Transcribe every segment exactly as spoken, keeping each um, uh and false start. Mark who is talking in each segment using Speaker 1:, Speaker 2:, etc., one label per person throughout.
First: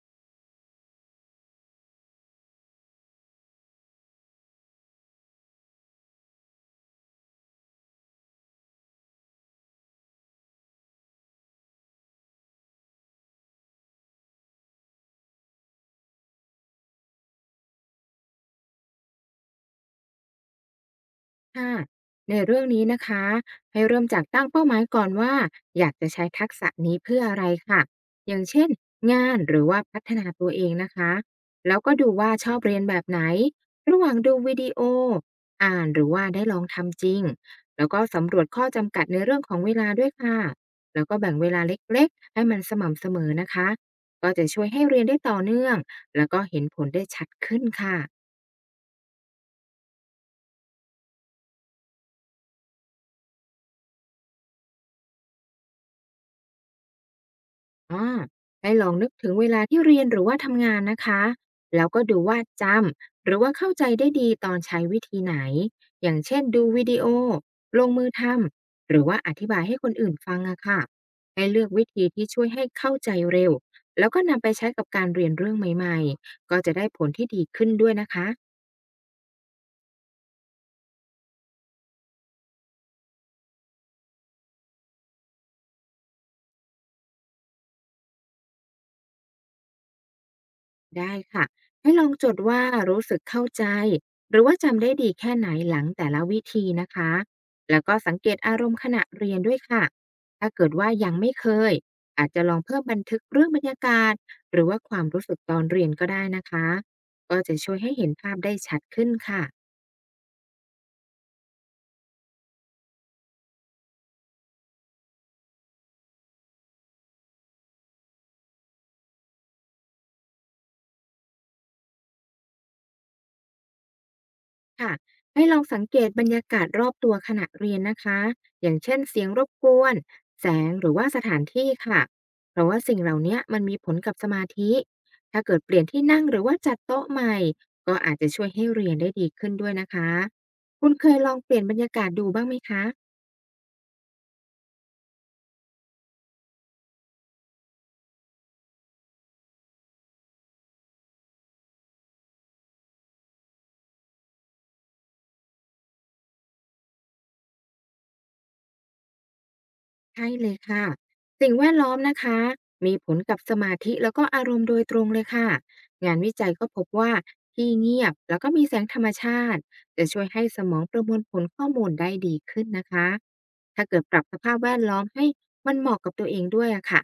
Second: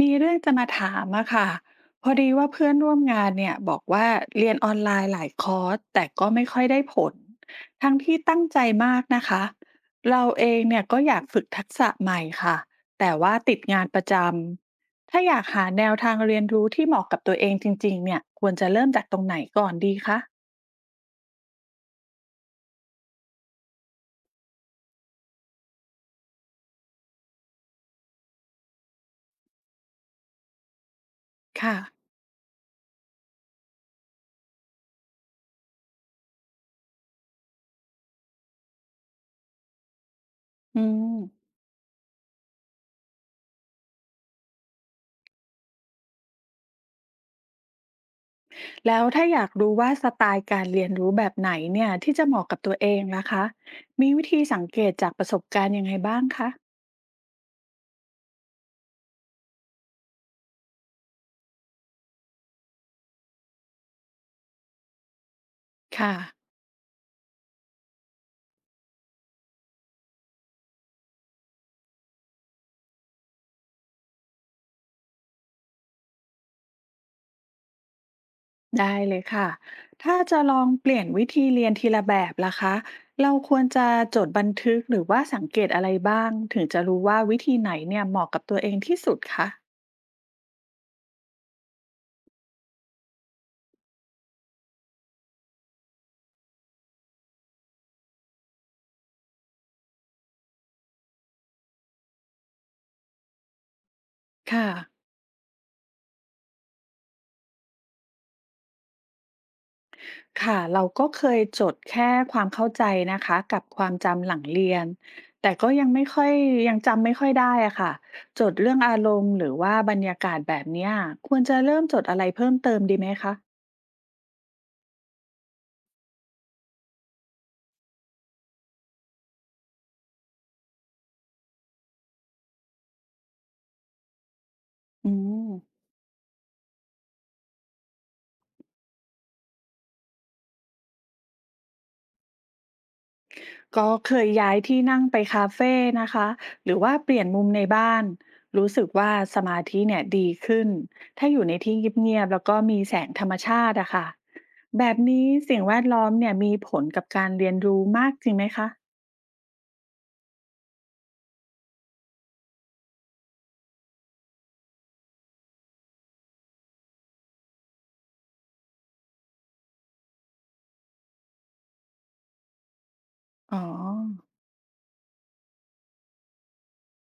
Speaker 1: มีเรื่องจะมาถามอะค่ะพอดีว่าเพื่อนร่วมงานเนี่ยบอกว่าเรียนออนไลน์หลายคอร์สแต่ก็ไม่ค่อยได้ผล ทั้งที่ตั้งใจมากนะคะ เราเองเนี่ยก็อยากฝึกทักษะใหม่ค่ะ แต่ว่าติดงานประจำ ถ้าอยากหาแนวทางเรียนรู้ที่เหมาะกับตัวเองจริงๆเนี่ยควรจะเริ่มจากตรงไหนก่อนดีคะ
Speaker 2: ค่ะในเรื่องนี้นะคะให้เริ่มจากตั้งเป้าหมายก่อนว่าอยากจะใช้ทักษะนี้เพื่ออะไรค่ะอย่างเช่นงานหรือว่าพัฒนาตัวเองนะคะ
Speaker 1: ค่ะ
Speaker 2: แล้วก็ดูว่าชอบเรียนแบบไหนระหว่างดูวิดีโออ่านหรือว่าได้ลองทำจริงแล้วก็สำรวจข้อจำกัดในเรื่องของเวลาด้วยค่ะ
Speaker 1: อื
Speaker 2: แล้วก็
Speaker 1: ม
Speaker 2: แบ่งเวลาเล็กๆให้มันสม่ำเสมอนะคะก็จะช่วยให้เรียนได้ต่อเนื่องแล้วก็เห็นผลได้ชัดขึ้นค่ะ
Speaker 1: แล้วถ้าอยากรู้ว่าสไตล์การเรียนรู้แบบไหนเนี่ยที่จะเหมาะกับตัวเองล่ะคะมีวิธีสังเกตจากประสบการณ์ยังไงบ้างคะ
Speaker 2: อาให้ลองนึกถึงเวลาที่เรียนหรือว่าทำงานนะคะ แล้วก็ดูว่าจำหรือว่าเข้าใจได้ดีตอนใช้วิธีไหน อ
Speaker 1: ค่ะ
Speaker 2: ย่างเช่นดูวิดีโอลงมือทำ หรือว่าอธิบายให้คนอื่นฟังอะค่ะให้เลือกวิธีที่ช่วยให้เข้าใจเร็ว แล้วก็นำไปใช้กับการเรียนเรื่องใหม่ๆก็จะได้ผลที่ดีขึ้นด้วยนะคะ
Speaker 1: ได้เลยค่ะถ้าจะลองเปลี่ยนวิธีเรียนทีละแบบล่ะคะเราควรจะจดบันทึกหรือว่าสังเกตอะไรบ้างถึงจะรู้ว่าวิธีไหนเนี่ยเหมาะกับตัวเองที่สุดคะ
Speaker 2: ได้ค่ะให้ลองจดว่ารู้สึกเข้าใจหรือว่าจำได้ดีแค่ไหนหลังแต่ละวิธีนะคะแล้วก็สังเกตอารมณ์ขณะเรียนด้วยค่ะถ้าเกิดว่ายังไม่เคยอาจจะลองเพิ่มบันทึกเรื่องบรรยากาศหรือ
Speaker 1: ค่ะ
Speaker 2: ว่าความรู้สึกตอนเรียนก็ได้นะคะก็จะช่วยให้เห็นภาพได้ชัดขึ้นค่ะ
Speaker 1: ค่ะเราก็เคยจดแค่ความเข้าใจนะคะกับความจำหลังเรียนแต่ก็ยังไม่ค่อยยังจำไม่ค่อยได้อะค่ะจดเรื่องอารมณ์หรือว่าบรรยากาศแบบเนี้ยควรจะเริ่มจดอะไรเพิ่มเติมดีไหมคะ
Speaker 2: ค่ะให้ลองสังเกตบรรยากาศรอบตัวขณะเรียนนะคะอย่างเช่นเสียงรบกวน แสงหรือว่าสถานที่ค่ะเพราะว่าสิ่งเหล่านี้มันมีผลกับสมาธิ
Speaker 1: อื
Speaker 2: ถ้า
Speaker 1: ม
Speaker 2: เกิดเปลี่ยนที่นั่งหรือว่าจัดโต๊ะใหม่ ก็อาจจะช่วยให้เรียนได้ดีขึ้นด้วยนะคะคุณเคยลองเปลี่ยนบรรยากาศดูบ้างไหมคะ
Speaker 1: ก็เคยย้ายที่นั่งไปคาเฟ่นะคะหรือว่าเปลี่ยนมุมในบ้านรู้สึกว่าสมาธิเนี่ยดีขึ้นถ้าอยู่ในที่เงียบๆแล้วก็มีแสงธรรมชาติอะค่ะแบบนี้สิ่งแวดล้อมเนี่ยมีผลกับการเรียนรู้มากจริงไหมคะ
Speaker 2: ใช่เลยค่ะ สิ่งแวดล้อมนะคะมีผลกับสมาธิแล้วก็อารมณ์โดยตรงเลยค่ะงานวิจัยก็พบว่าที่เงียบแล้วก็มีแสงธรรมชาติจะช่วยให้สมองประมวลผลข้อมูลได้ดีขึ้นนะคะ
Speaker 1: อ๋อ
Speaker 2: ถ้าเกิดปรับสภาพแวดล้อมให้มันเหมาะกับตัวเองด้วยอะค่ะ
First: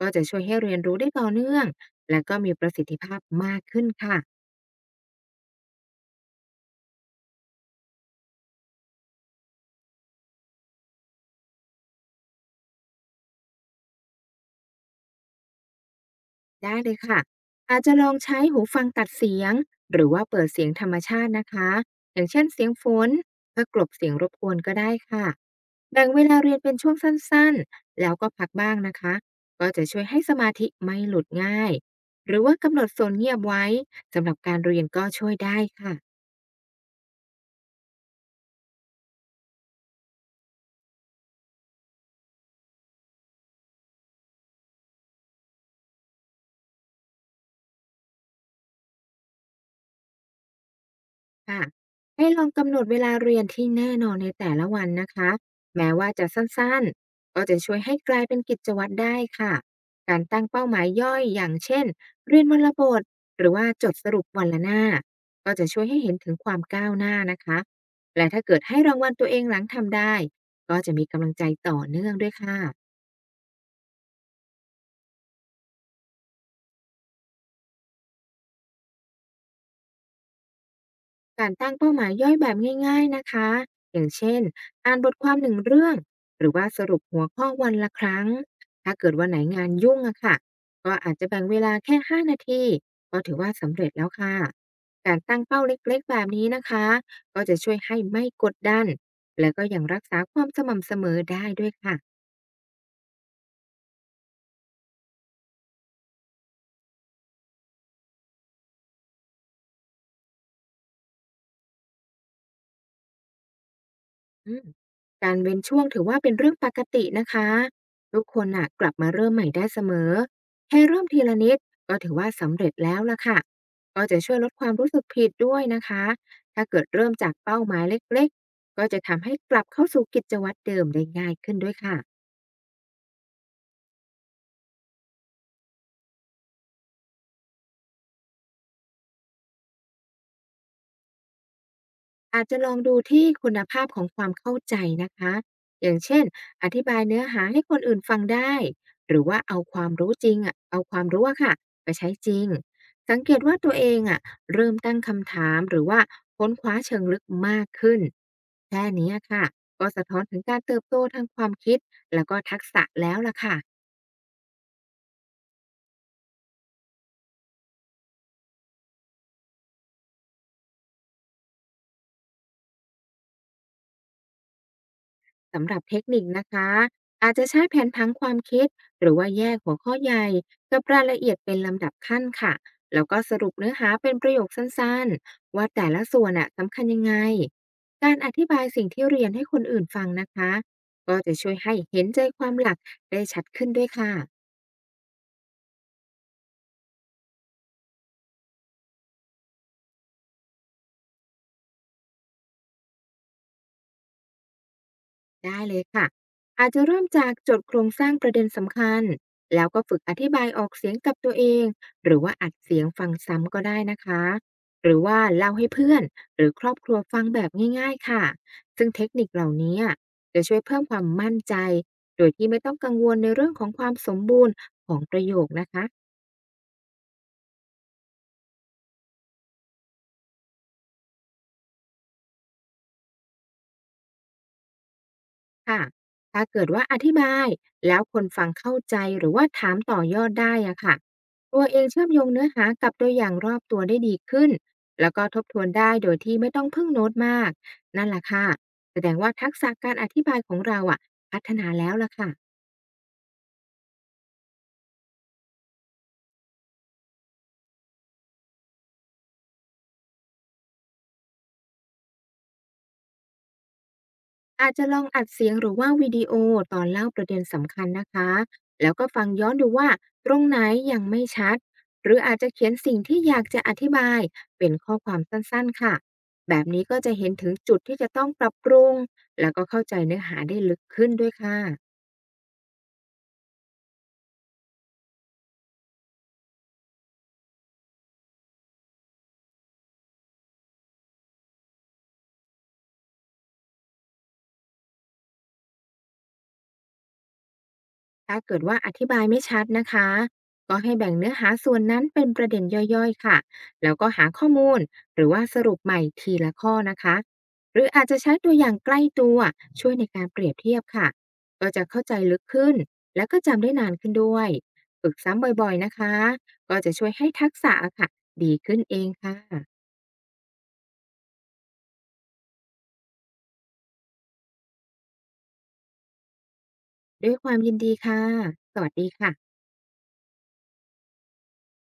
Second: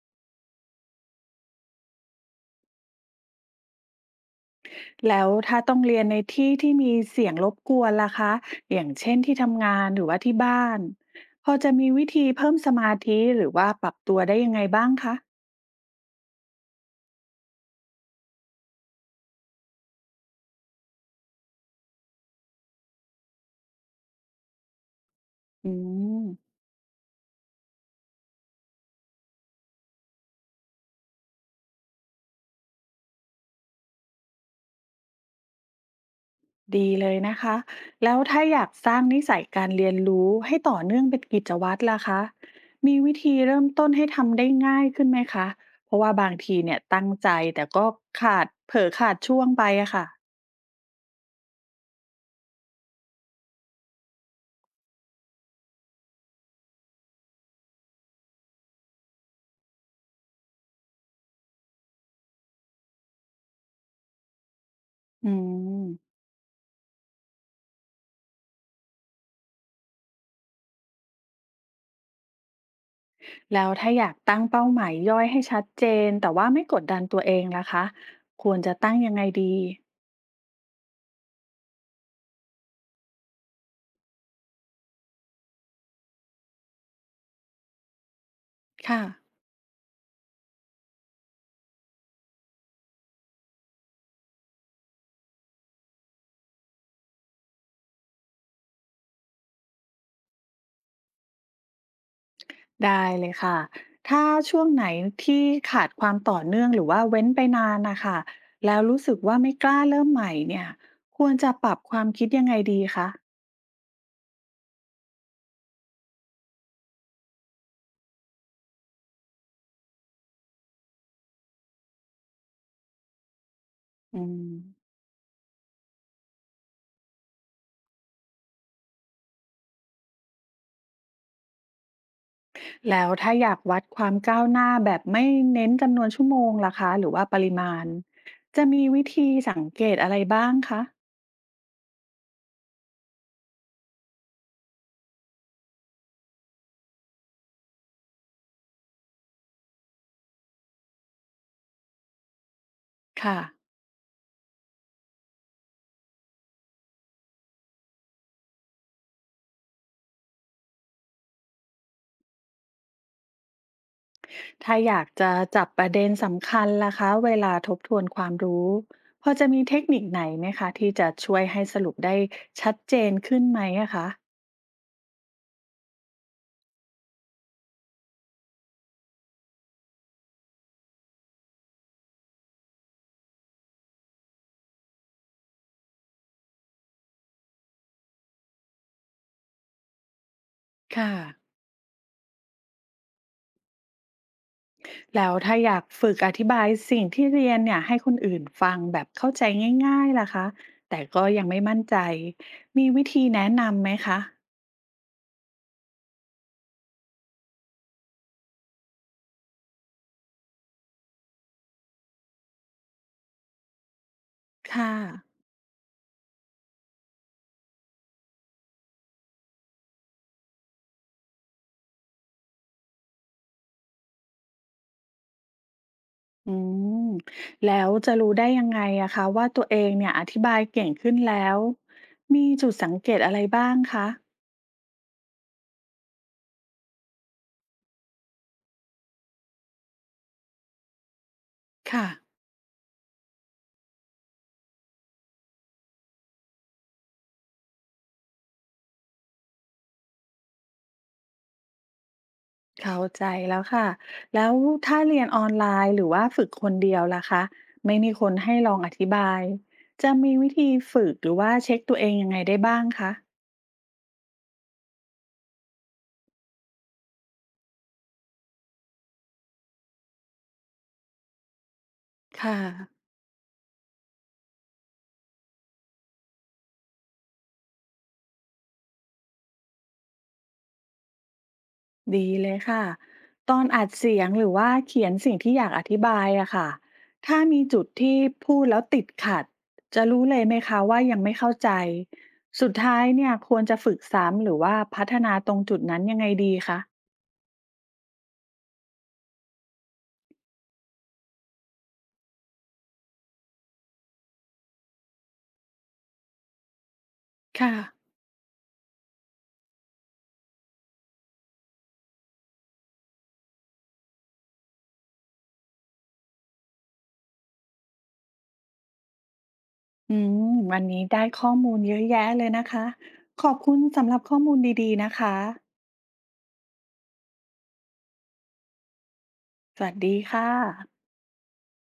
Speaker 2: ก็จะช่วยให้เรียนรู้ได้ต่อเนื่องและก็มีประสิทธิภาพมากขึ้นค่ะ
Speaker 1: แล้วถ้าต้องเรียนในที่ที่มีเสียงรบกวนล่ะคะอย่างเช่นที่ทำงานหรือว่าที่บ้านพอจะมีวิธีเพิ่มสมาธิหรือว่าปรับตัวได้ยังไงบ้างคะ
Speaker 2: ได้เลยค่ะอาจจะลองใช้หูฟังตัดเสียงหรือว่าเปิดเสียงธรรมชาตินะคะอย่างเช่นเสียงฝนเพื่อกลบเสียงรบกวนก็ได้ค่ะ
Speaker 1: อื
Speaker 2: แบ่งเวลา
Speaker 1: ม
Speaker 2: เรียนเป็นช่วงสั้นๆแล้วก็พักบ้างนะคะก็จะช่วยให้สมาธิไม่หลุดง่ายหรือว่ากำหนดโซนเงียบไว้สำหรับการเรียนก็ช่วยได้ค่ะ
Speaker 1: ดีเลยนะคะ แล้วถ้าอยากสร้างนิสัยการเรียนรู้ให้ต่อเนื่องเป็นกิจวัตรล่ะคะมีวิธีเริ่มต้นให้ทำได้ง่ายขึ้นไหมคะ เพราะว่าบางทีเนี่ยตั้งใจแต่ก็ขาดเผลอขาดช่วงไปอะค่ะ
Speaker 2: ค่ะให้ลองกำหนดเวลาเรียนที่แน่นอนในแต่ละวันนะคะแม้ว่าจะสั้นๆก็จะช่วยให้กลายเป็นกิจวัตรได้ค่ะการตั้งเป้าหมายย่อยอย่างเช่นเรียนวันละบทหรือว่าจดสรุปวันละหน้า
Speaker 1: อื
Speaker 2: ก็จะช่วยให้เห็
Speaker 1: ม
Speaker 2: นถึงความก้าวหน้านะคะและถ้าเกิดให้รางวัลตัวเองหลังทำได้ก็จะมีกำลังใจต่อเนื่องด้วยค่ะ
Speaker 1: แล้วถ้าอยากตั้งเป้าหมายย่อยให้ชัดเจนแต่ว่าไม่กดดันตัวเองล่ะคะควรจะตั้งยังไงดี
Speaker 2: การตั้งเป้าหมายย่อยแบบง่ายๆนะคะ อย่างเช่นอ่านบทความหนึ่งเรื่อง หรือว่าสรุปหัวข้อวันละครั้ง ถ้า
Speaker 1: ค่ะ
Speaker 2: เกิดวันไหนงานยุ่งอะค่ะก็อาจจะแบ่งเวลาแค่5นาที ก็ถือว่าสำเร็จแล้วค่ะ การตั้งเป้าเล็กๆแบบนี้นะคะก็จะช่วยให้ไม่กดดัน และก็ยังรักษาความสม่ำเสมอได้ด้วยค่ะ
Speaker 1: ได้เลยค่ะถ้าช่วงไหนที่ขาดความต่อเนื่องหรือว่าเว้นไปนานนะคะแล้วรู้สึกว่าไม่กล้าเริ่มใหม่เนี่ยควรจะปรับความคิดยังไงดีคะ
Speaker 2: อืมการเว้นช่วงถือว่าเป็นเรื่องปกตินะคะทุกคนน่ะกลับมาเริ่มใหม่ได้เสมอแค่เริ่มทีละนิดก็ถือว่าสำเร็จแล้วล่ะค่ะก็จะ
Speaker 1: อื
Speaker 2: ช่วย
Speaker 1: ม
Speaker 2: ลดความรู้สึกผิดด้วยนะคะถ้าเกิดเริ่มจากเป้าหมายเล็กๆก็จะทำให้กลับเข้าสู่กิจวัตรเดิมได้ง่ายขึ้นด้วยค่ะ
Speaker 1: แล้วถ้าอยากวัดความก้าวหน้าแบบไม่เน้นจำนวนชั่วโมงล่ะคะหรือว่าปริมาณจะมีวิธีสังเกตอะไรบ้างคะ
Speaker 2: อาจจะลองดูที่คุณภาพของความเข้าใจนะคะอย่างเช่น อธิบายเนื้อหาให้คนอื่นฟังได้ หรือว่าเอาความรู้จริงอะเอาความรู้อะค่ะไปใช้จริง สังเก
Speaker 1: ค่ะ
Speaker 2: ตว่าตัวเองอะเริ่มตั้งคำถามหรือว่าค้นคว้าเชิงลึกมากขึ้น แค่นี้ค่ะก็สะท้อนถึงการเติบโตทางความคิดแล้วก็ทักษะแล้วล่ะค่ะ
Speaker 1: ถ้าอยากจะจับประเด็นสำคัญล่ะคะเวลาทบทวนความรู้พอจะมีเทคนิคไหนไหมคะที่จะช่วยให้สรุปได้ชัดเจนขึ้นไหมอะคะ
Speaker 2: สำหรับเทคนิคนะคะอาจจะใช้แผนพังความคิดหรือว่าแยกหัวข้อใหญ่กับรายละเอียดเป็นลำดับขั้นค่ะแล้วก็สรุปเนื้อหาเป็นประโยคสั้นๆว่าแต่ละส่วนอะสำคัญยังไงการอธิบายสิ่งที่เรียนให้คนอื่นฟังนะคะ
Speaker 1: ค่ะ
Speaker 2: ก็จะช่วยให้เห็นใจความหลักได้ชัดขึ้นด้วยค่ะ
Speaker 1: แล้วถ้าอยากฝึกอธิบายสิ่งที่เรียนเนี่ยให้คนอื่นฟังแบบเข้าใจง่ายๆล่ะคะแต่ก็ยังไม่มั่นใจมีวิธีแนะนำไหมคะ
Speaker 2: ได้เลยค่ะอาจจะเริ่มจากจดโครงสร้างประเด็นสำคัญแล้วก็ฝึกอธิบายออกเสียงกับตัวเองหรือว่าอัดเสียงฟังซ้ำก็ได้นะคะห
Speaker 1: ค่ะ
Speaker 2: รือว่าเล่าให้เพื่อนหรือครอบครัวฟังแบบง่ายๆค่ะซึ่งเทคนิคเหล่านี้จะช่วยเพิ่มความมั่นใจโดยที่ไม่ต้องกังวลในเรื่องของความสมบูรณ์ของประโยคนะคะ
Speaker 1: อืมแล้วจะรู้ได้ยังไงอะคะว่าตัวเองเนี่ยอธิบายเก่งขึ้นแล้วมีจุดสังเกตอะไรบ้างคะ
Speaker 2: ค่ะถ้าเกิดว่าอธิบายแล้วคนฟังเข้าใจหรือว่าถามต่อยอดได้อะค่ะตัวเองเชื่
Speaker 1: ค่ะ
Speaker 2: อมโยงเนื้อหากับตัวอย่างรอบตัวได้ดีขึ้นแล้วก็ทบทวนได้โดยที่ไม่ต้องพึ่งโน้ตมากนั่นแหละค่ะแสดงว่าทักษะการอธิบายของเราอะพัฒนาแล้วล่ะค่ะ
Speaker 1: เข้าใจแล้วค่ะ แล้วถ้าเรียนออนไลน์หรือว่าฝึกคนเดียวล่ะคะไม่มีคนให้ลองอธิบายจะมีวิธีฝึกหรือว่าเช็คตัวเองยังไงได้บ้างคะ
Speaker 2: อาจจะลองอัดเสียงหรือว่าวิดีโอตอนเล่าประเด็นสำคัญนะคะ แล้วก็ฟังย้อนดูว่าตรงไหนยังไม่ชัด หรืออาจจะ
Speaker 1: ค่ะ
Speaker 2: เขียนสิ่งที่อยากจะอธิบายเป็นข้อความสั้นๆค่ะ แบบนี้ก็จะเห็นถึงจุดที่จะต้องปรับปรุง แล้วก็เข้าใจเนื้อหาได้ลึกขึ้นด้วยค่ะ
Speaker 1: ดีเลยค่ะตอนอัดเสียงหรือว่าเขียนสิ่งที่อยากอธิบายอะค่ะถ้ามีจุดที่พูดแล้วติดขัดจะรู้เลยไหมคะว่ายังไม่เข้าใจสุดท้ายเนี่ยควรจะฝึกซ้ำหรือว่าพัฒนาตรงจุดนั้นยังไงดีคะ
Speaker 2: ถ้าเกิดว่าอธิบายไม่ชัดนะคะก็ให้แบ่งเนื้อหาส่วนนั้นเป็นประเด็นย่อยๆค่ะแล้วก็หาข้อมูลหรือว่าสรุปใหม่ทีละข้อนะคะ
Speaker 1: ค่ะ
Speaker 2: หรืออาจจะใช้ตัวอย่างใกล้ตัวช่วยในการเปรียบเทียบค่ะก็จะเข้าใจลึกขึ้นแล้วก็จำได้นานขึ้นด้วยฝึกซ้ำบ่อยๆนะคะก็จะช่วยให้ทักษะค่ะดีขึ้นเองค่ะ
Speaker 1: อืมวันนี้ได้ข้อมูลเยอะแยะเลยนะคะขอบคุณสำหรับข้อมูลดีๆนะคะ
Speaker 2: ด้วยความยินดีค่ะสวัสดีค่ะ
Speaker 1: สวัสดีค่ะ